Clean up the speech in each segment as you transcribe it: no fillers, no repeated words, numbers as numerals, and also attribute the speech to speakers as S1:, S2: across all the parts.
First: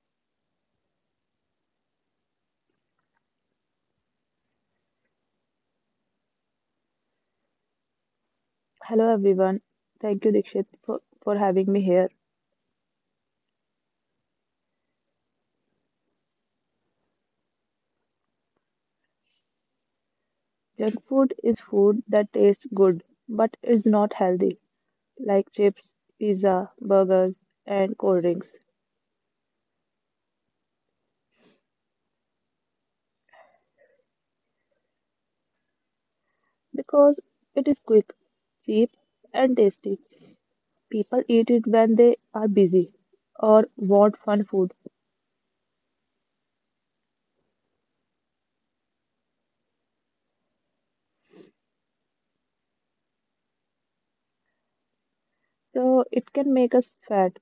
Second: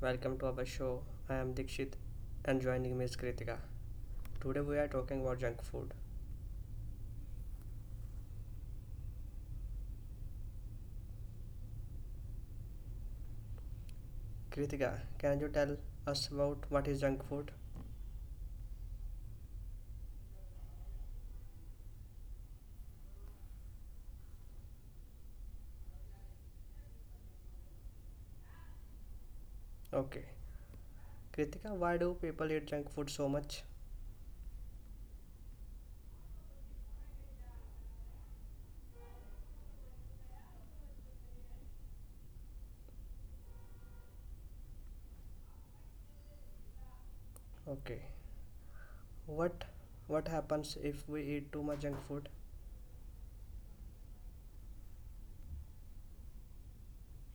S1: welcome to our show. I am Dikshit and joining me is Kritika. Today we are talking about junk food.
S2: Hello everyone. Thank you, Dikshit, for having me here.
S1: Kritika, can you tell us about what is junk food?
S2: Junk food is food that tastes good but is not healthy, like chips, pizza, burgers, and cold drinks,
S1: Okay. Kritika, why do people eat junk food so much?
S2: because it is quick, cheap, and tasty. People eat it when they are busy or want fun food,
S1: Okay. What what happens if we eat too much junk food?
S2: so it can make us fat,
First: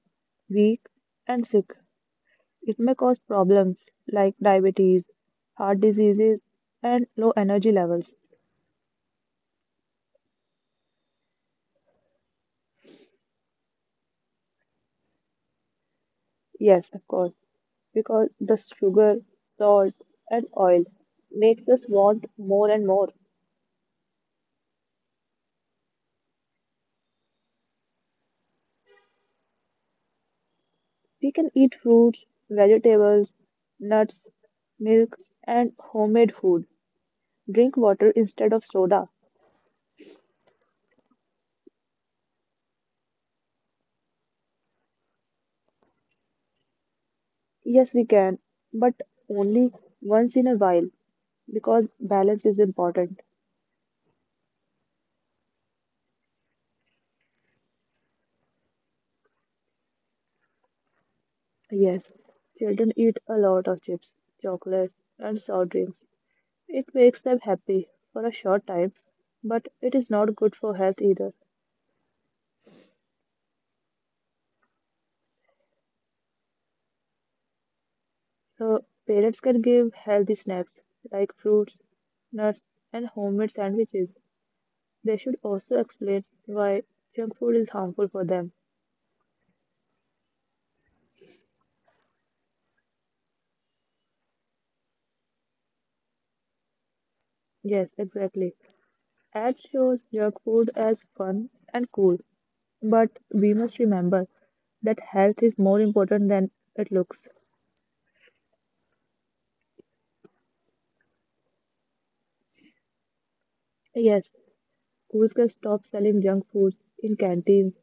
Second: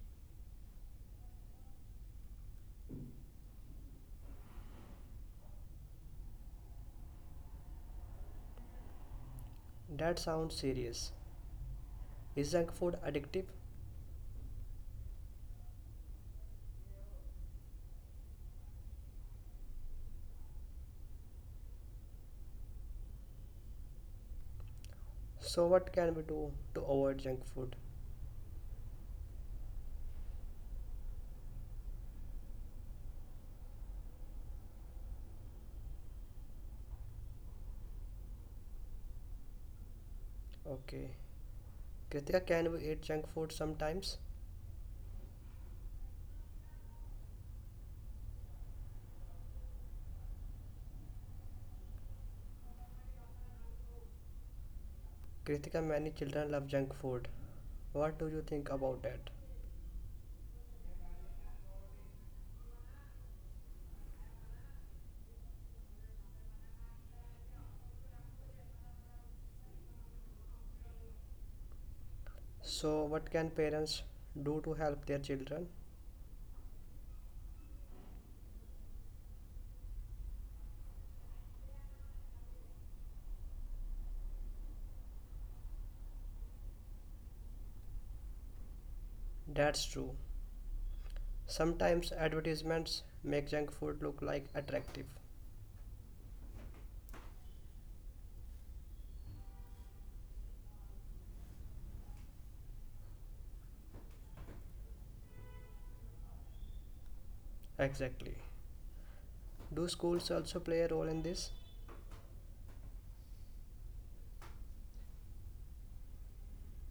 S2: weak, and sick. It may cause problems like diabetes, heart diseases, and low energy levels.
S1: That sounds serious. Is junk food addictive?
S2: Yes, of course. Because the sugar, salt, and oil makes us want more and more.
S1: So what can we do to avoid junk food?
S2: We can eat fruits, vegetables, nuts, milk, and homemade food. Drink water instead of soda.
S1: Okay. Kritika, can we eat junk food sometimes?
S2: Yes, we can, but only once in a while because balance is important.
S1: Kritika, many children love junk food. What do you think about that?
S2: Yes, children eat a lot of chips, chocolates, and soft drinks. It makes them happy for a short time, but it is not good for health either.
S1: So, what can parents do to help their children?
S2: So parents can give healthy snacks like fruits, nuts, and homemade sandwiches. They should also explain why junk food is harmful for them.
S1: That's true. Sometimes advertisements make junk food look like attractive.
S2: Yes, exactly. Ads shows junk food as fun and cool, but we must remember that health is more important than it looks.
S1: Exactly. Do schools also play a role in this?
S2: Yes, schools can stop selling junk foods in canteens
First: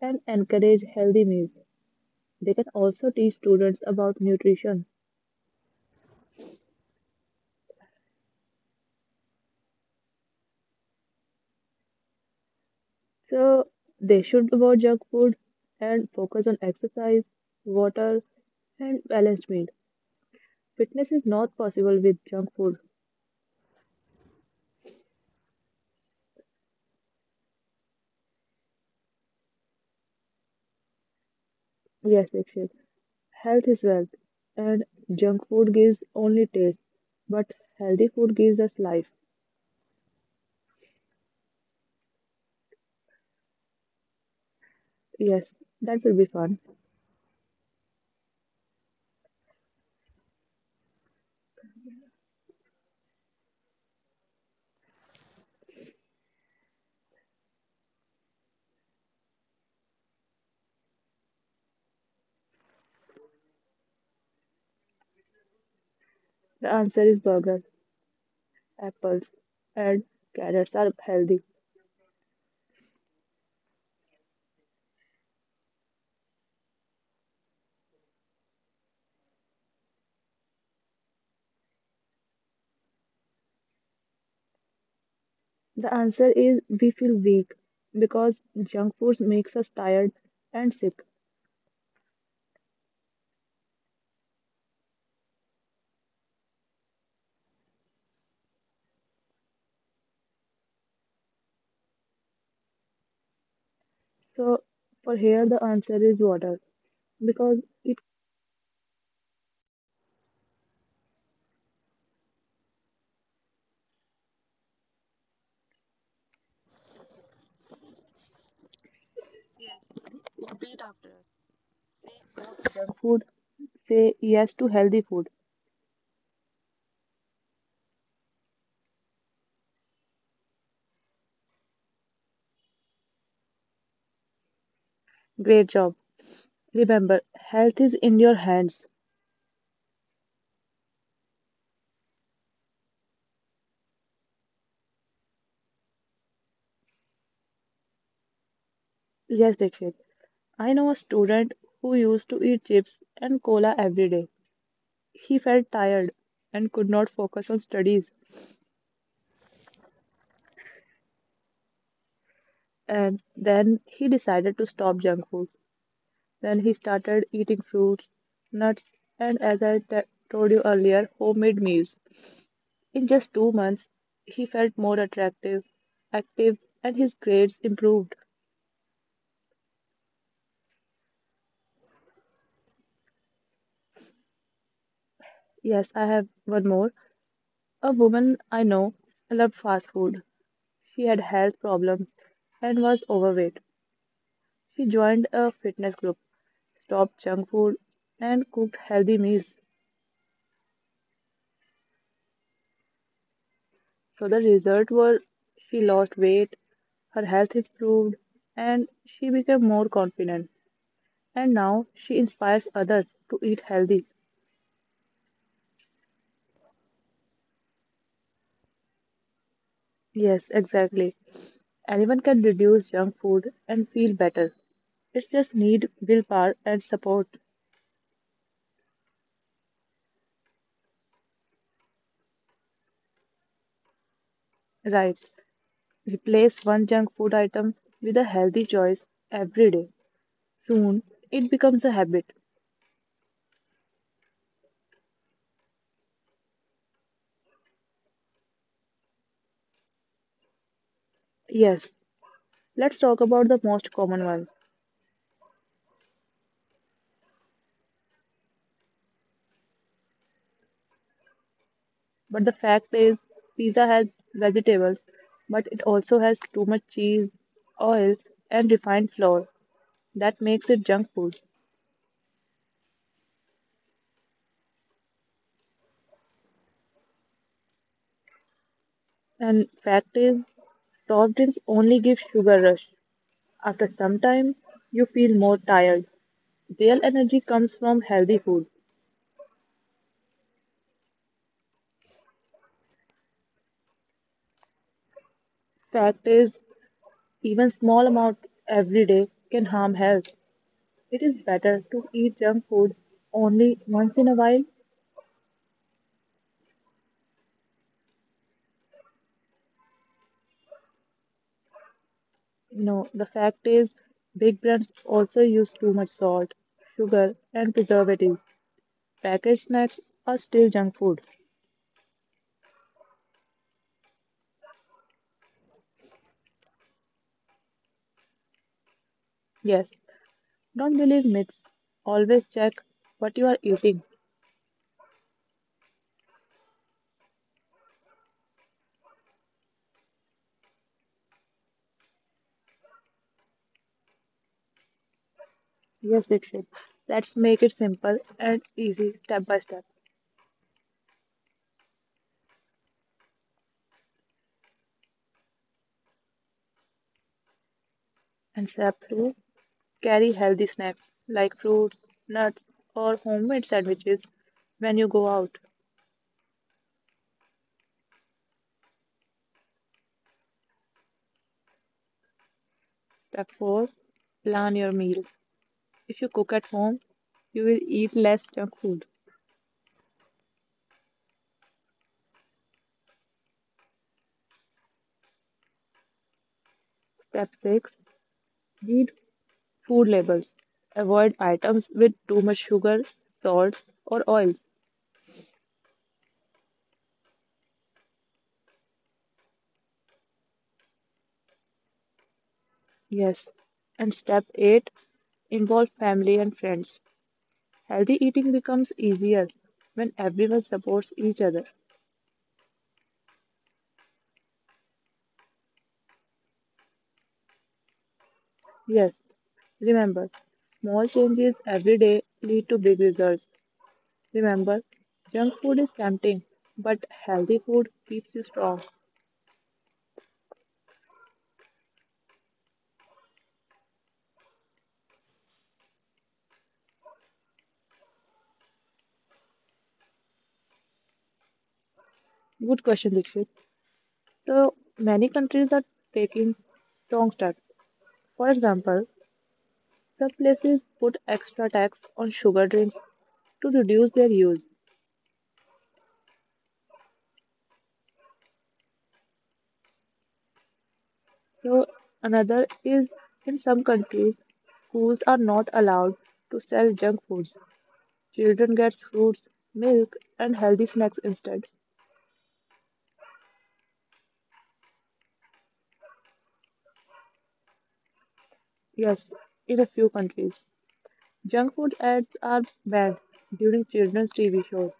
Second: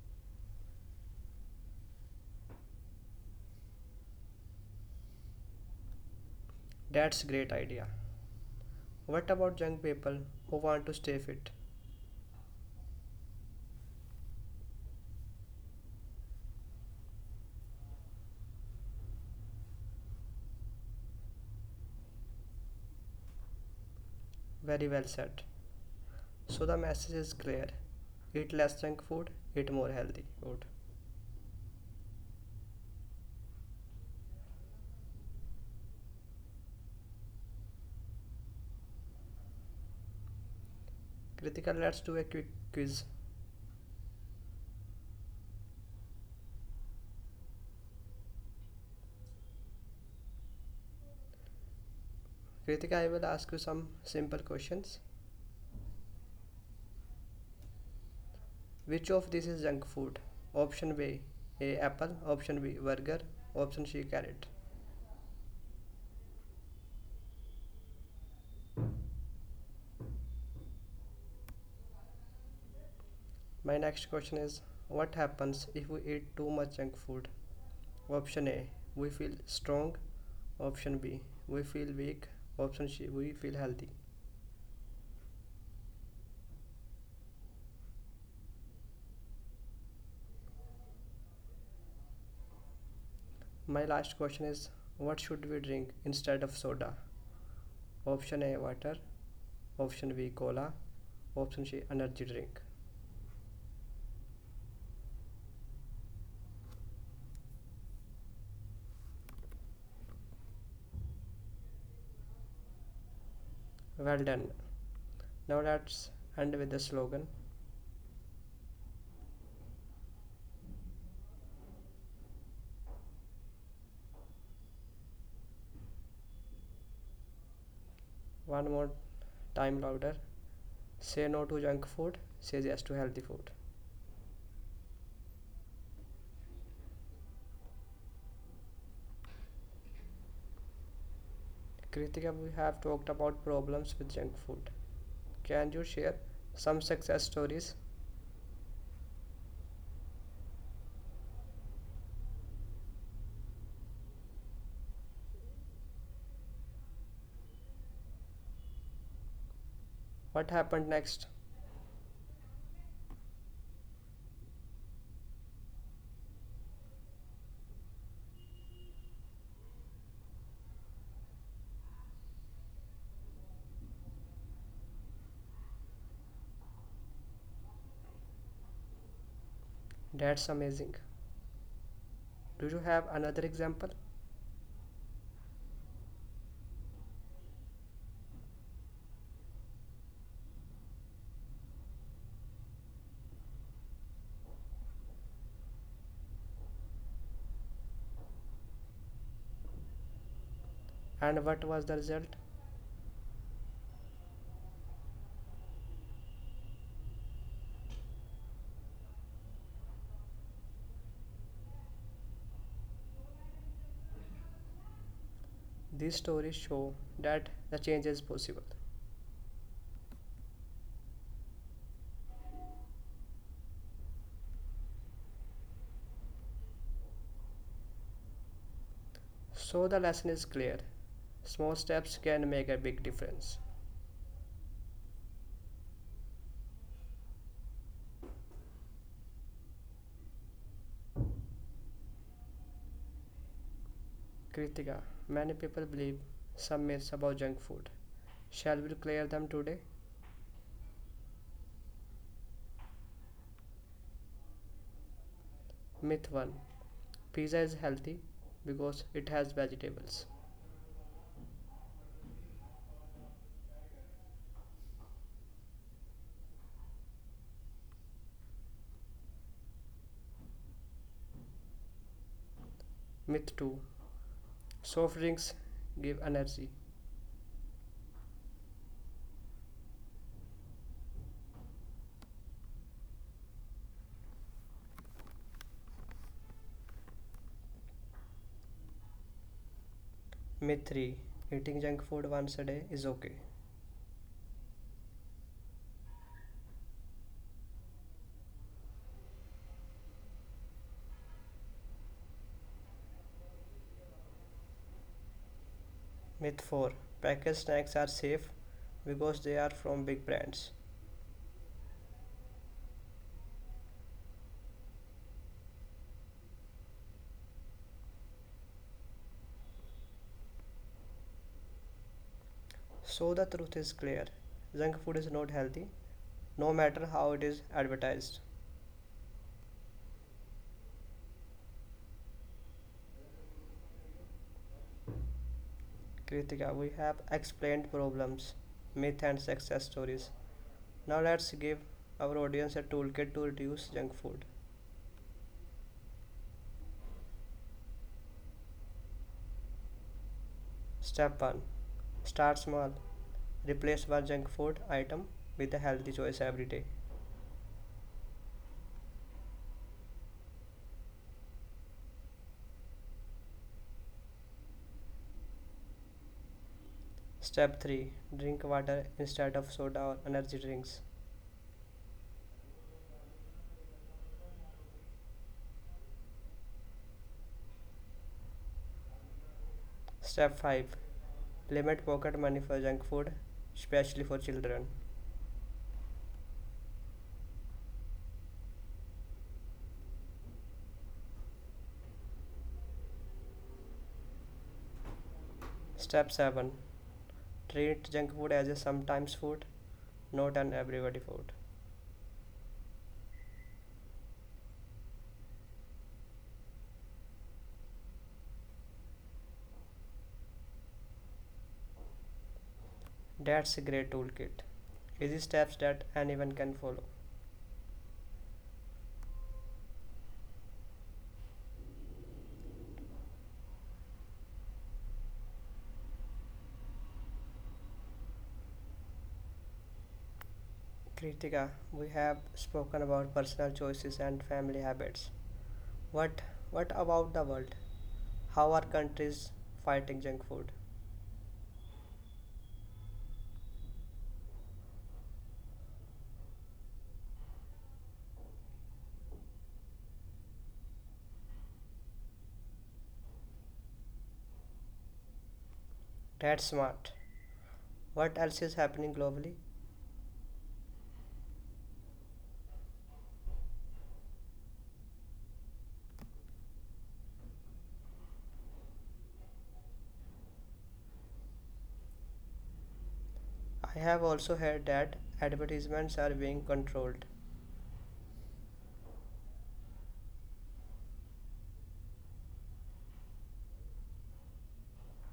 S2: and encourage healthy meals. They can also teach students about nutrition.
S1: That's great idea. What about young people who want to stay fit?
S2: So they should avoid junk food and focus on exercise, water, and balanced meal. Fitness is not possible with junk food.
S1: Very well said. So the message is clear. Eat less junk food, eat more healthy food.
S2: Yes, Dikshit. Health is wealth, and junk food gives only taste, but healthy food gives us life.
S1: Kritika, let's do a quick quiz.
S2: Yes, that will be fun.
S1: Kritika, I will ask you some simple questions. Which of this is junk food? Option B, A apple, option B burger, option C carrot.
S2: The answer is burgers, apples, and carrots are healthy.
S1: My next question is what happens if we eat too much junk food? Option A, we feel strong, option B, we feel weak, option C, we feel healthy.
S2: The answer is we feel weak because junk foods makes us tired and sick.
S1: My last question is what should we drink instead of soda? Option A water, option B cola, option C energy drink.
S2: So for here the answer is water, because it
S1: Well done. Now let's end with the slogan.
S2: copied after us. Junk food, say yes to healthy food.
S1: One more time louder. Say no to junk food, say yes to healthy food.
S2: Great job. Remember, health is in your hands.
S1: Kritika, we have talked about problems with junk food. Can you share some success stories?
S2: Yes, Dikshit. I know a student who used to eat chips and cola every day. He felt tired and could not focus on studies.
S1: What happened next?
S2: And then he decided to stop junk food. Then he started eating fruits, nuts, and as told you earlier, homemade meals. In just 2 months, he felt more attractive, active, and his grades improved.
S1: That's amazing. Do you have another example?
S2: Yes, I have one more. A woman I know loved fast food. She had health problems and was overweight. She joined a fitness group, stopped junk food, and cooked healthy meals.
S1: And what was the result?
S2: So the result was she lost weight, her health improved, and she became more confident. And now she inspires others to eat healthy.
S1: These stories show that the change is possible.
S2: Yes, exactly. Anyone can reduce junk food and feel better. It's just need willpower and support.
S1: So the lesson is clear. Small steps can make a big difference.
S2: Right. Replace one junk food item with a healthy choice every day. Soon it becomes a habit.
S1: Kritika, many people believe some myths about junk food. Shall we clear them today?
S2: Yes, let's talk about the most common ones.
S1: Myth 1. Pizza is healthy because it has vegetables.
S2: But the fact is, pizza has vegetables, but it also has too much cheese, oil, and refined flour. That makes it junk food.
S1: Myth 2. Soft drinks give energy.
S2: And fact is, soft drinks only give sugar rush. After some time, you feel more tired. Real energy comes from healthy food.
S1: Myth 3. Eating junk food once a day is okay.
S2: Fact is, even small amount every day can harm health. It is better to eat junk food only once in a while.
S1: Myth 4. Packaged snacks are safe because they are from big brands.
S2: No, the fact is, big brands also use too much salt, sugar, and preservatives. Packaged snacks are still junk food.
S1: So the truth is clear, junk food is not healthy, no matter how it is advertised.
S2: Yes, don't believe myths. Always check what you are eating.
S1: Kritika, we have explained problems, myth, and success stories. Now let's give our audience a toolkit to reduce junk food.
S2: Yes, Dixit. Let's make it simple and easy step by step.
S1: Step 1. Start small. Replace one junk food item with a healthy choice every day.
S2: And step 2, carry healthy snacks like fruits, nuts, or homemade sandwiches when you go out.
S1: Step 3. Drink water instead of soda or energy drinks.
S2: Step 4, plan your meals. If you cook at home, you will eat less junk food.
S1: Step 5. Limit pocket money for junk food, especially for children.
S2: Step 6, read food labels. Avoid items with too much sugar, salt, or oil.
S1: Step 7. Treat junk food as a sometimes food, not an everybody food.
S2: Yes. And step 8, involve family and friends. Healthy eating becomes easier when everyone supports each other.
S1: That's a great toolkit. Easy steps that anyone can follow.
S2: Yes, remember, small changes every day lead to big results. Remember, junk food is tempting, but healthy food keeps you strong.
S1: Kritika, we have spoken about personal choices and family habits. What what about the world? How are countries fighting junk food?
S2: Good question, Dikshit. So, many countries are taking strong steps. For example, some places put extra tax on sugar drinks to reduce their use.
S1: That's smart. What else is happening globally?
S2: So, another is in some countries, schools are not allowed to sell junk foods. Children get fruits, milk, and healthy snacks instead.
S1: I have also heard that advertisements are being controlled.
S2: Yes, in a few countries, junk food ads are banned during children's TV shows.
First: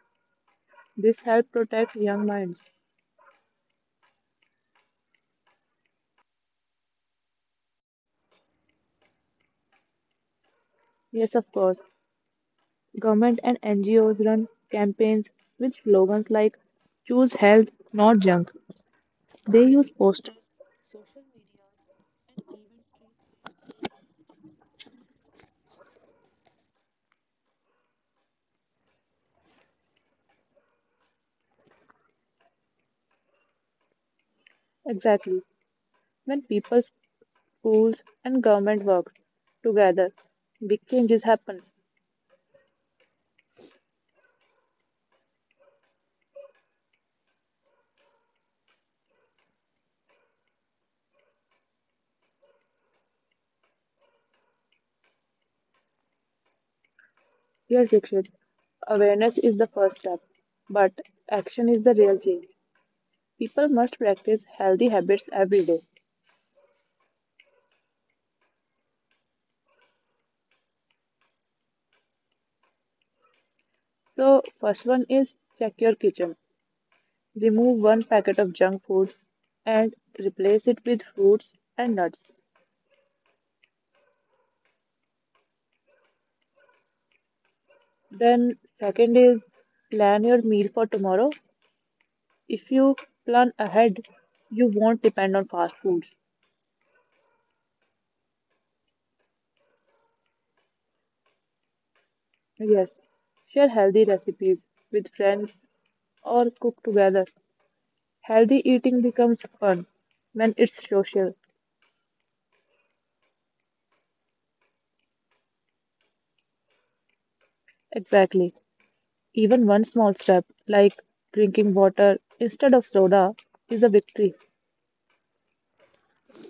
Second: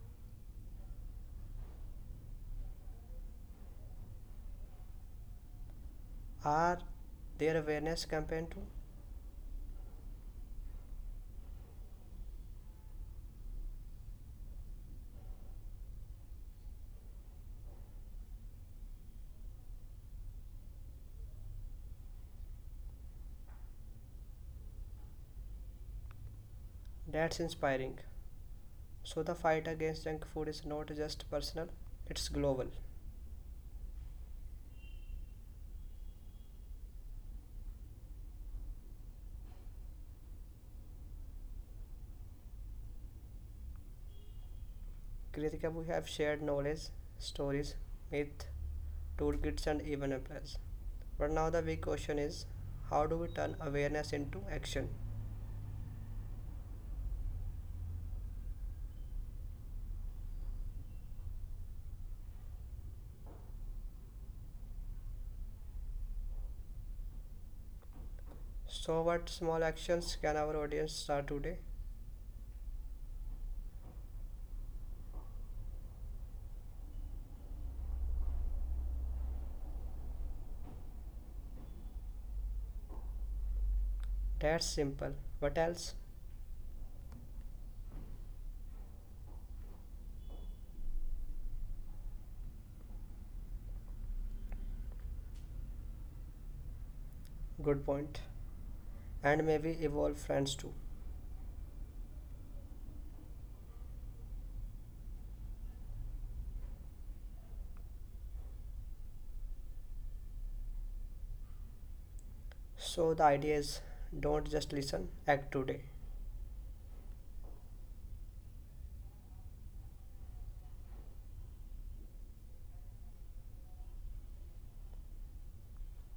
S2: This helps protect young minds.
S1: Are there awareness campaign too?
S2: Yes, of course, government and NGOs run campaigns with slogans like "Choose health, not junk." They use posters, social.
S1: That's inspiring. So the fight against junk food is not just personal, it's global.
S2: Exactly, when people, schools, and government work together, big changes happen.
S1: Kritika, we have shared knowledge, stories, myth, toolkits and even plans. But now the big question is, how do we turn awareness into action?
S2: Yes, Dikshit. Awareness is the first step, but action is the real change. People must practice healthy habits every day.
S1: So what small actions can our audience start today?
S2: So, first one is check your kitchen. Remove one packet of junk food and replace it with fruits and nuts.
S1: That's simple. What else?
S2: Then, second is plan your meal for tomorrow. If you plan ahead, you won't depend on fast foods.
S1: Good point. And maybe evolve friends too.
S2: Yes, share healthy recipes with friends or cook together. Healthy eating becomes fun when it's social.
S1: So the idea is, don't just listen, act today.
S2: Exactly. Even one small step, like drinking water instead of soda, is a victory.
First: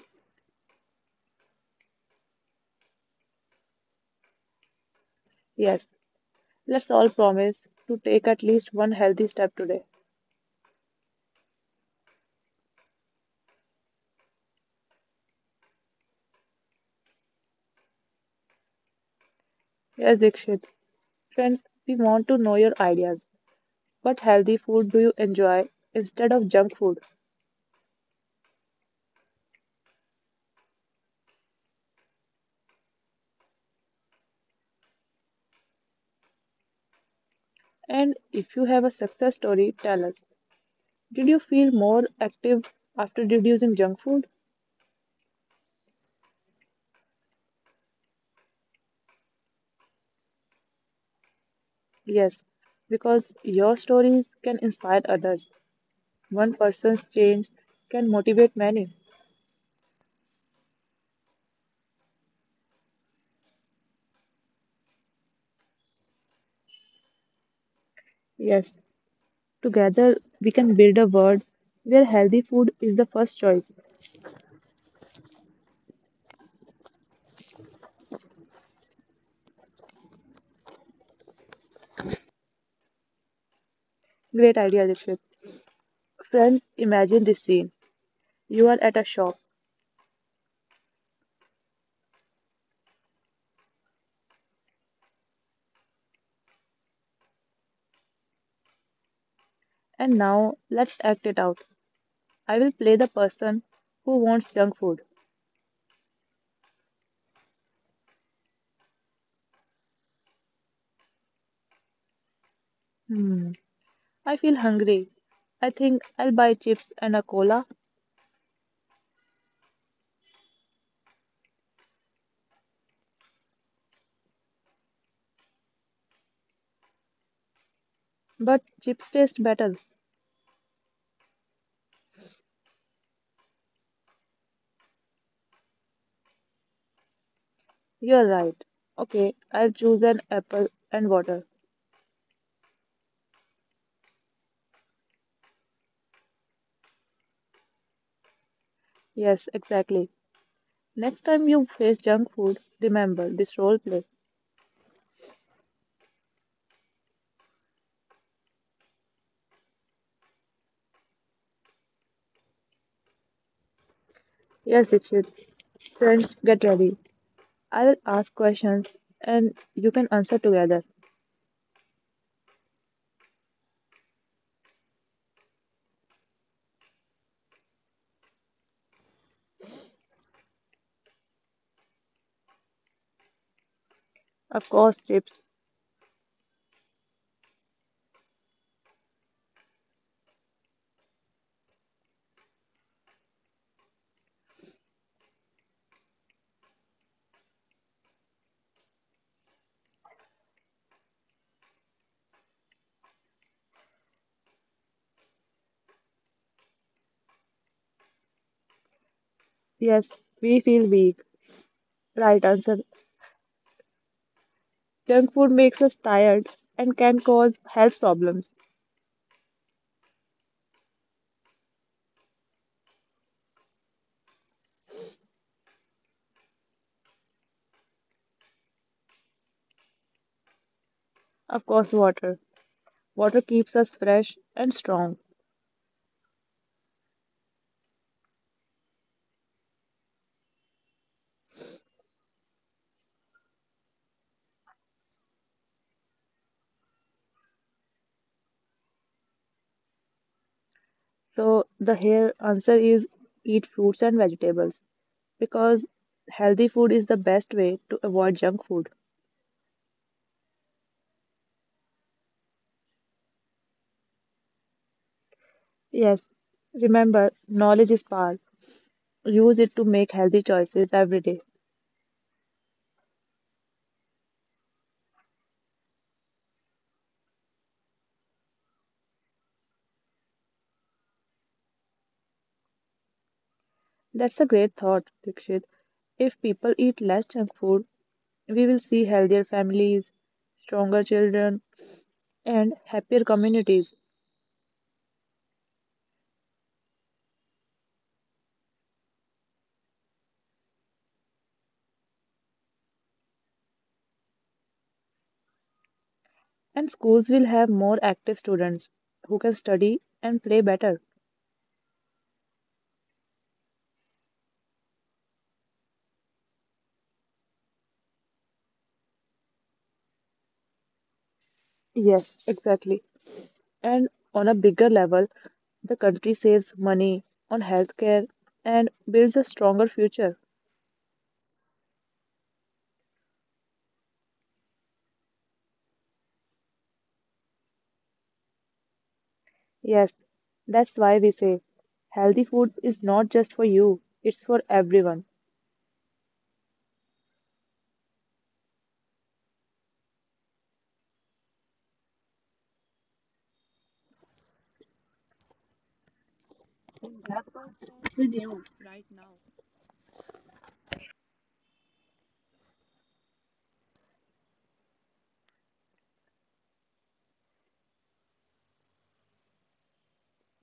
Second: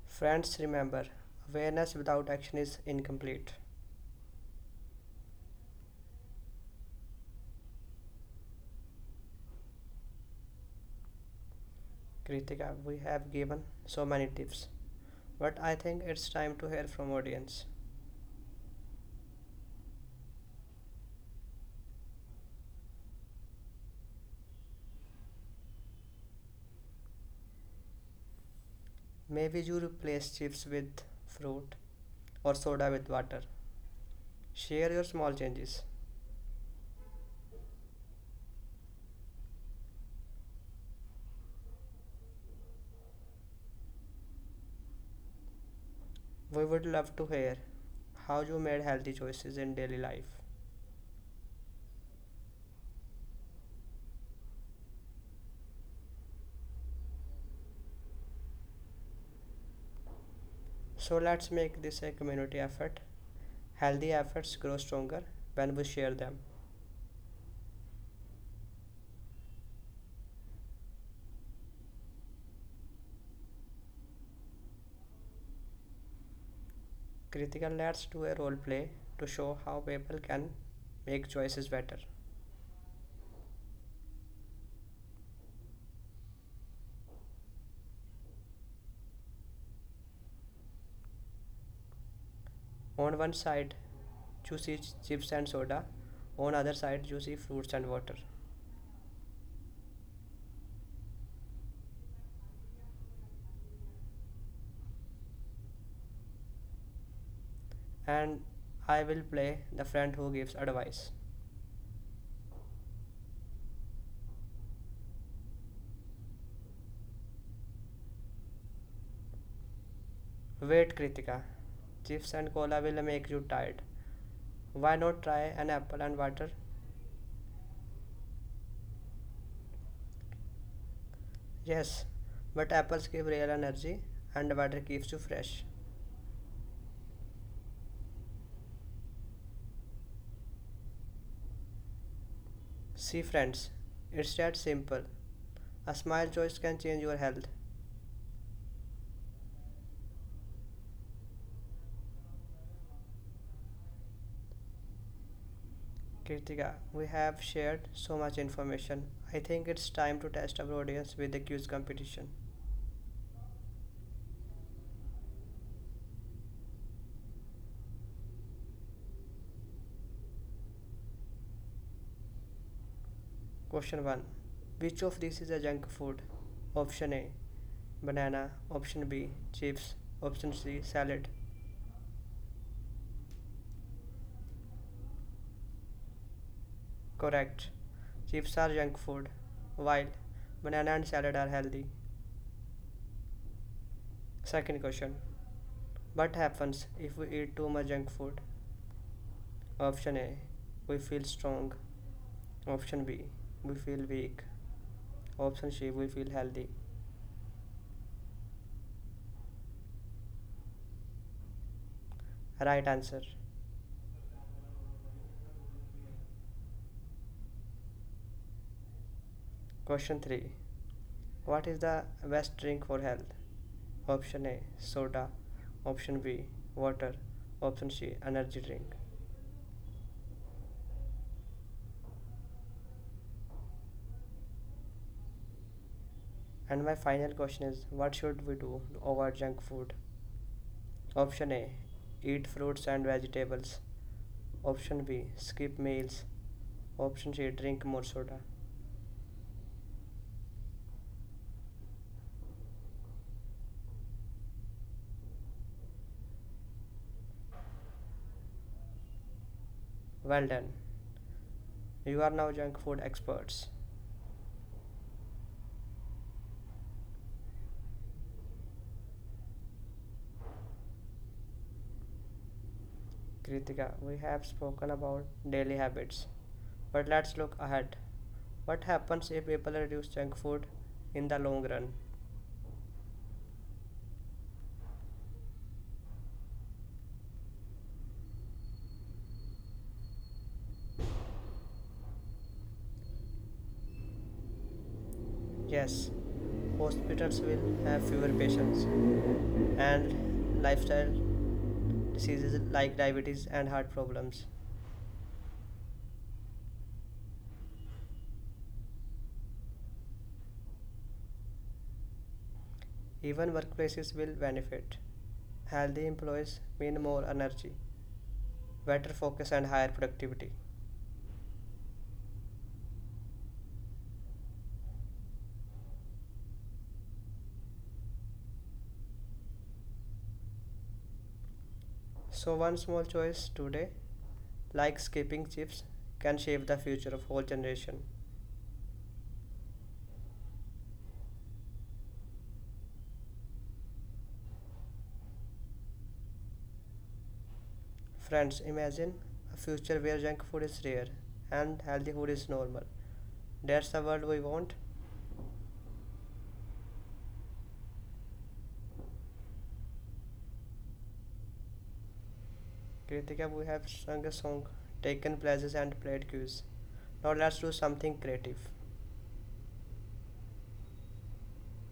S1: Friends, remember, awareness without action is incomplete.
S2: Yes. Let's all promise to take at least one healthy step today.
S1: Kritika, we have given so many tips, but I think it's time to hear from audience.
S2: Yes, Dikshit. Friends, we want to know your ideas. What healthy food do you enjoy instead of junk food?
S1: Maybe you replace chips with fruit or soda with water. Share your small changes.
S2: And if you have a success story, tell us. Did you feel more active after reducing junk food?
S1: We would love to hear how you made healthy choices in daily life.
S2: Yes, because your stories can inspire others. One person's change can motivate many.
S1: So let's make this a community effort. Healthy efforts grow stronger when we share them.
S2: Yes, together we can build a world where healthy food is the first choice.
S1: Critical let to a role play to show how people can make choices better.
S2: Great idea, Rishit. Friends, imagine this scene. You are at a shop,
S1: On one side, you chips and soda, on other side, you fruits and water.
S2: and now let's act it out. I will play the person who wants junk food.
S1: And I will play the friend who gives advice.
S2: Hmm, I feel hungry. I think I'll buy chips and a cola,
S1: Wait, Kritika, chips and cola will make you tired. Why not try an apple and water?
S2: but chips taste better.
S1: Yes, but apples give real energy and water keeps you fresh.
S2: You're right. Okay, I'll choose an apple and water.
S1: See, friends, it's that simple. A smile choice can change your health.
S2: Yes, exactly. Next time you face junk food, remember this role play.
S1: Kritika, we have shared so much information. I think it's time to test our audience with the quiz competition.
S2: Yes, Dikshit. Friends, get ready. I will ask questions and you can answer together.
S1: Question 1. Which of these is a junk food? Option A, banana. Option B, chips. Option C, salad.
S2: Of course, tips.
S1: Correct. Chips are junk food, while banana and salad are healthy. Second question. What happens if we eat too much junk food? Option A, we feel strong. Option B, we feel weak. Option C, we feel healthy.
S2: Yes, we feel weak. Right answer.
S1: Right answer.
S2: Junk food makes us tired and can cause health problems.
S1: Question 3. What is the best drink for health? Option A, soda. Option B, water. Option C, energy drink.
S2: Of course, water. Water keeps us fresh and strong.
S1: And my final question is, what should we do to avoid junk food? Option A, eat fruits and vegetables. Option B, skip meals. Option C, drink more soda.
S2: So the here answer is eat fruits and vegetables, because healthy food is the best way to avoid junk food.
S1: Well done. You are now junk food experts.
S2: Yes, remember, knowledge is power. Use it to make healthy choices every day.
S1: Kritika, we have spoken about daily habits, but let's look ahead. What happens if people reduce junk food in the long run?
S2: That's a great thought, Dikshit. If people eat less junk food, we will see healthier families, stronger children, and happier communities.
S1: Yes, hospitals will have fewer patients, and lifestyle diseases like diabetes and heart problems.
S2: And schools will have more active students who can study and play better.
S1: Even workplaces will benefit. Healthy employees mean more energy, better focus, and higher productivity.
S2: Yes, exactly. And on a bigger level, the country saves money on healthcare and builds a stronger future.
S1: So, one small choice today, like skipping chips, can shape the future of whole generation.
S2: Yes, that's why we say healthy food is not just for you, it's for everyone.
S1: Friends, imagine a future where junk food is rare and healthy food is normal. That's the world we want. Kritika, we have sung a song, taken places and played cues. Now let's do something creative.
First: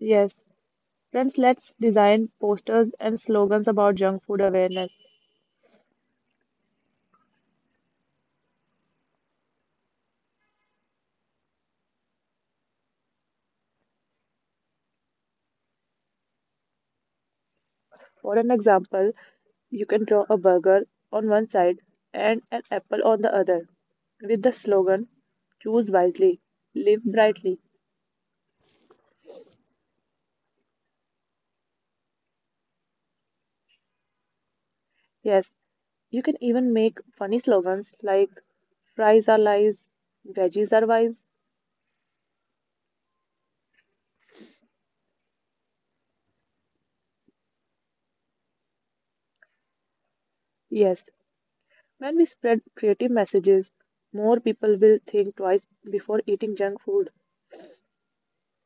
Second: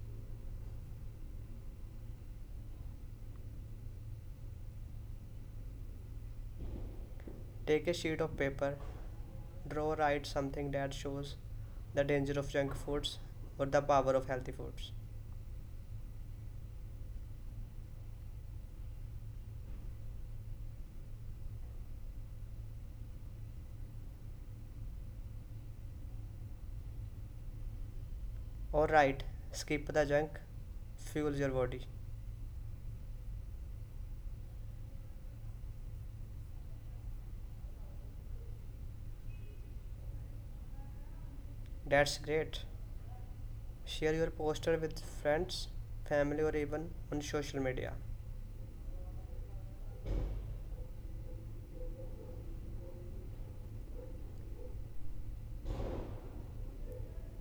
S2: Yes, friends, let's design posters and slogans about junk food awareness.
S1: Take a sheet of paper, draw, write something that shows the danger of junk foods or the power of healthy foods.
S2: For an example, you can draw a burger on one side and an apple on the other with the slogan choose wisely, live brightly.
S1: Or write, skip the junk, fuel your body.
S2: Yes, you can even make funny slogans like fries are lies, veggies are wise.
S1: That's great. Share your poster with friends, family, or even on social media.
S2: Yes, when we spread creative messages, more people will think twice before eating junk food.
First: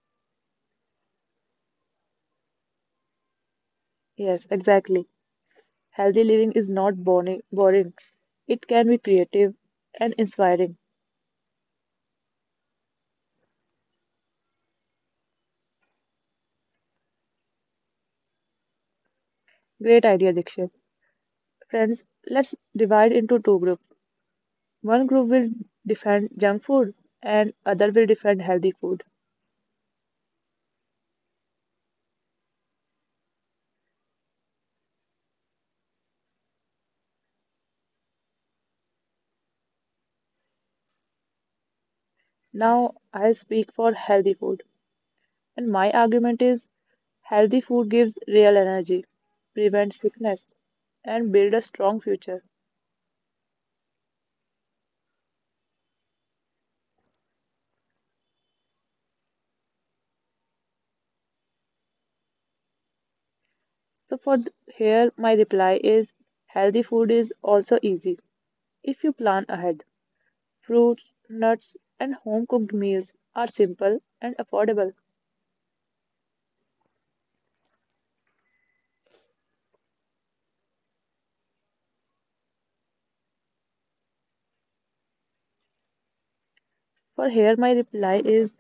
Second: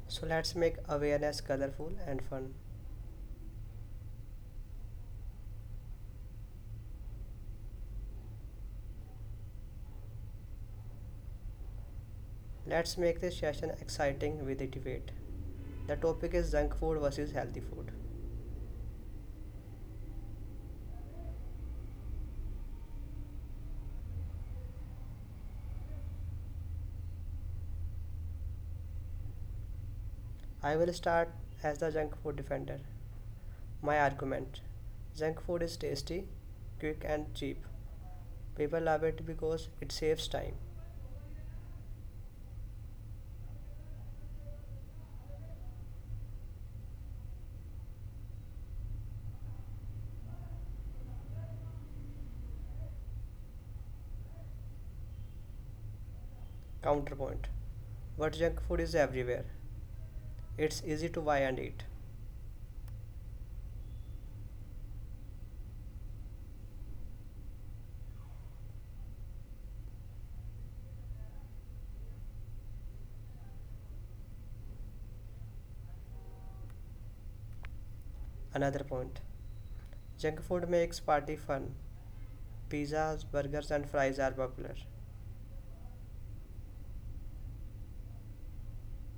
S1: So let's make awareness colorful and fun.
S2: Yes, exactly. Healthy living is not boring. It can be creative and inspiring.
S1: Let's make this session exciting with a debate. The topic is junk food versus healthy food.
S2: Great idea, Dikshit. Friends, let's divide into two groups. One group will defend junk food and other will defend healthy food.
S1: I will start as the junk food defender. My argument: junk food is tasty, quick, and cheap. People love it because it saves time.
S2: Now I'll speak for healthy food. And my argument is healthy food gives real energy, prevents sickness, and build a strong future.
S1: Counterpoint: but junk food is everywhere. It's easy to buy and eat.
S2: So for th- Here my reply is healthy food is also easy if you plan ahead. Fruits, nuts, and home cooked meals are simple and affordable.
S1: Another point: junk food makes party fun. Pizzas, burgers, and fries are popular.
S2: For here my reply is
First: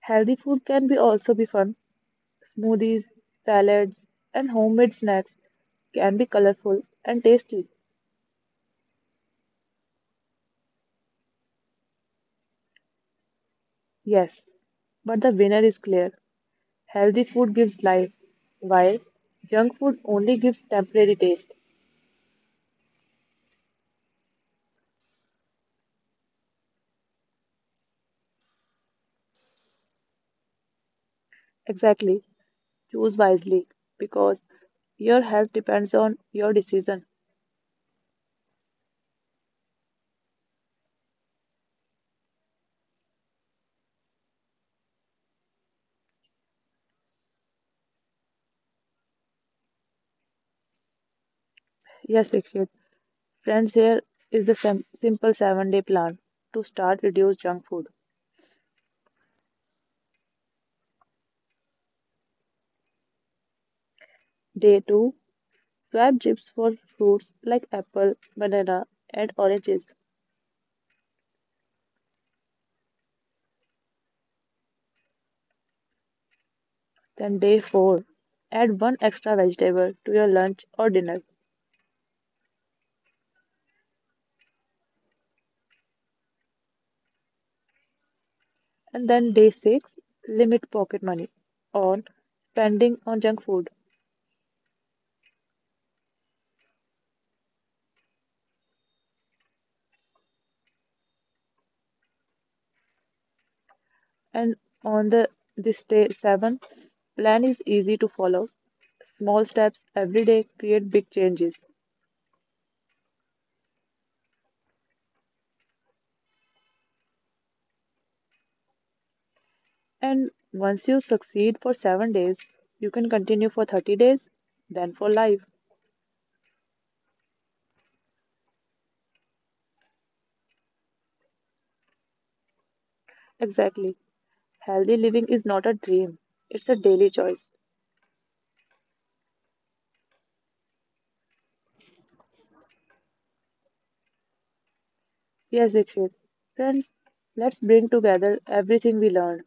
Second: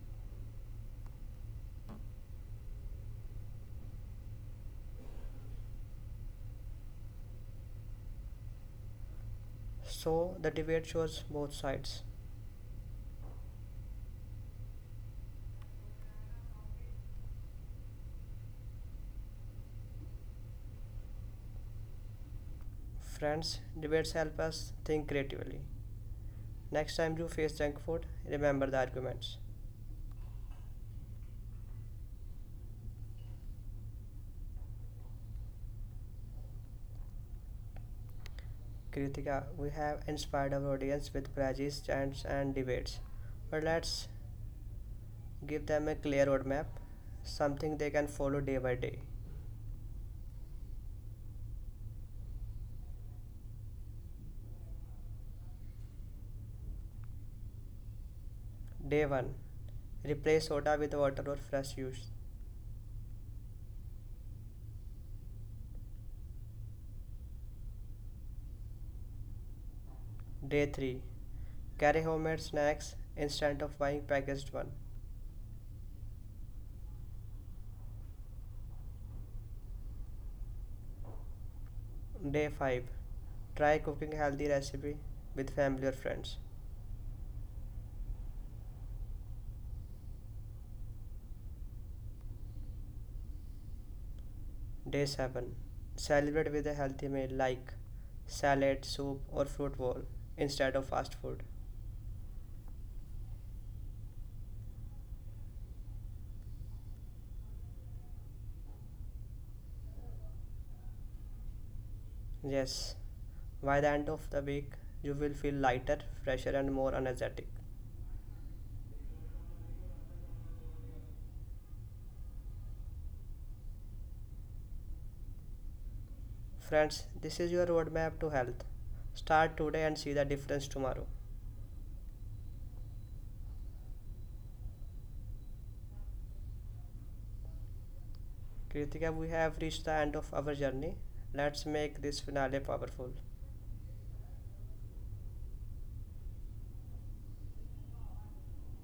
S2: healthy food can be also be fun. Smoothies, salads, and homemade snacks can be colorful and tasty.
S1: So the debate shows both sides.
S2: Yes, but the winner is clear. Healthy food gives life, while junk food only gives temporary taste.
S1: Friends, debates help us think creatively. Next time you face junk food, remember the arguments.
S2: Exactly. Choose wisely because your health depends on your decision.
S1: Kritika, we have inspired our audience with pledges, chants, and debates. But let's give them a clear roadmap, something they can follow day by day.
S2: Yes, Dikshit. Friends, here is the simple 7 day plan to start reduce junk food.
S1: Day 1. Replace soda with water or fresh juice.
S2: Day 2, swap chips for fruits like apple, banana, and oranges.
S1: Day 3. Carry homemade snacks instead of buying packaged one.
S2: Then day 4, add one extra vegetable to your lunch or dinner.
S1: Day 5. Try cooking healthy recipe with family or friends.
S2: And then day 6, limit pocket money on spending on junk food.
S1: Day 7. Celebrate with a healthy meal like salad, soup, or fruit bowl instead of fast food.
S2: And on the this day 7, plan is easy to follow. Small steps every day create big changes.
S1: Yes, by the end of the week, you will feel lighter, fresher, and more energetic.
S2: And once you succeed for 7 days, you can continue for 30 days, then for life.
S1: Friends, this is your roadmap to health. Start today and see the difference tomorrow.
S2: Exactly. Healthy living is not a dream, it's a daily choice.
S1: Kritika, we have reached the end of our journey. Let's make this finale powerful.
S2: Yes, Dikshit. Friends, let's bring together everything we learned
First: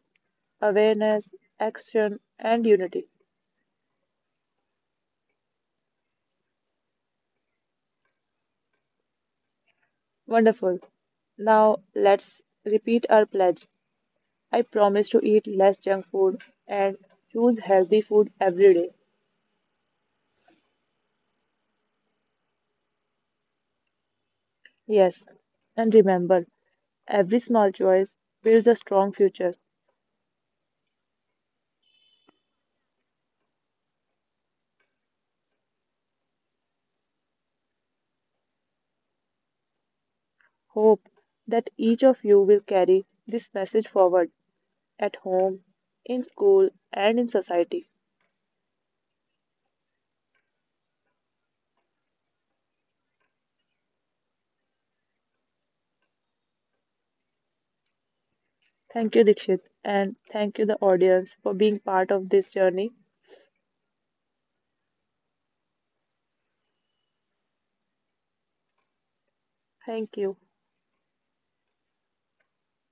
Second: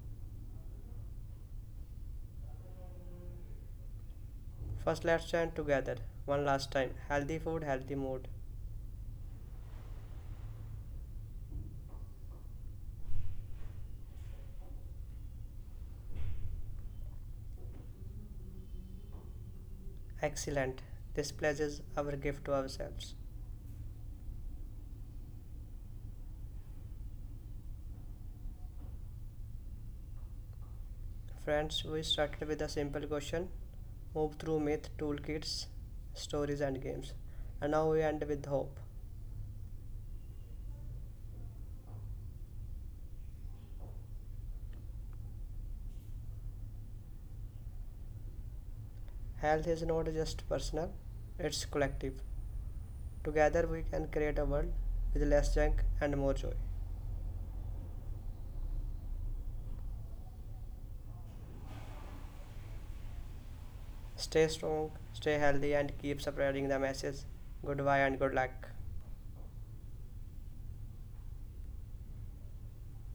S2: awareness, action, and unity.
S1: First, let's chant together one last time, healthy food, healthy mood.
S2: Wonderful. Now let's repeat our pledge. I promise to eat less junk food and choose healthy food every day.
S1: Excellent. This pledges our gift to ourselves.
S2: Yes, and remember, every small choice builds a strong future.
S1: Friends, we started with a simple question, move through myth, toolkits, stories, and games. And now we end with hope.
S2: Hope that each of you will carry this message forward at home, in school, and in society.
S1: Health is not just personal, it's collective. Together, we can create a world with less junk and more joy.
S2: Thank you, Dikshit, and thank you, the audience, for being part of this journey.
S1: Stay strong, stay healthy, and keep spreading the message. Goodbye and good luck.
S2: Thank you.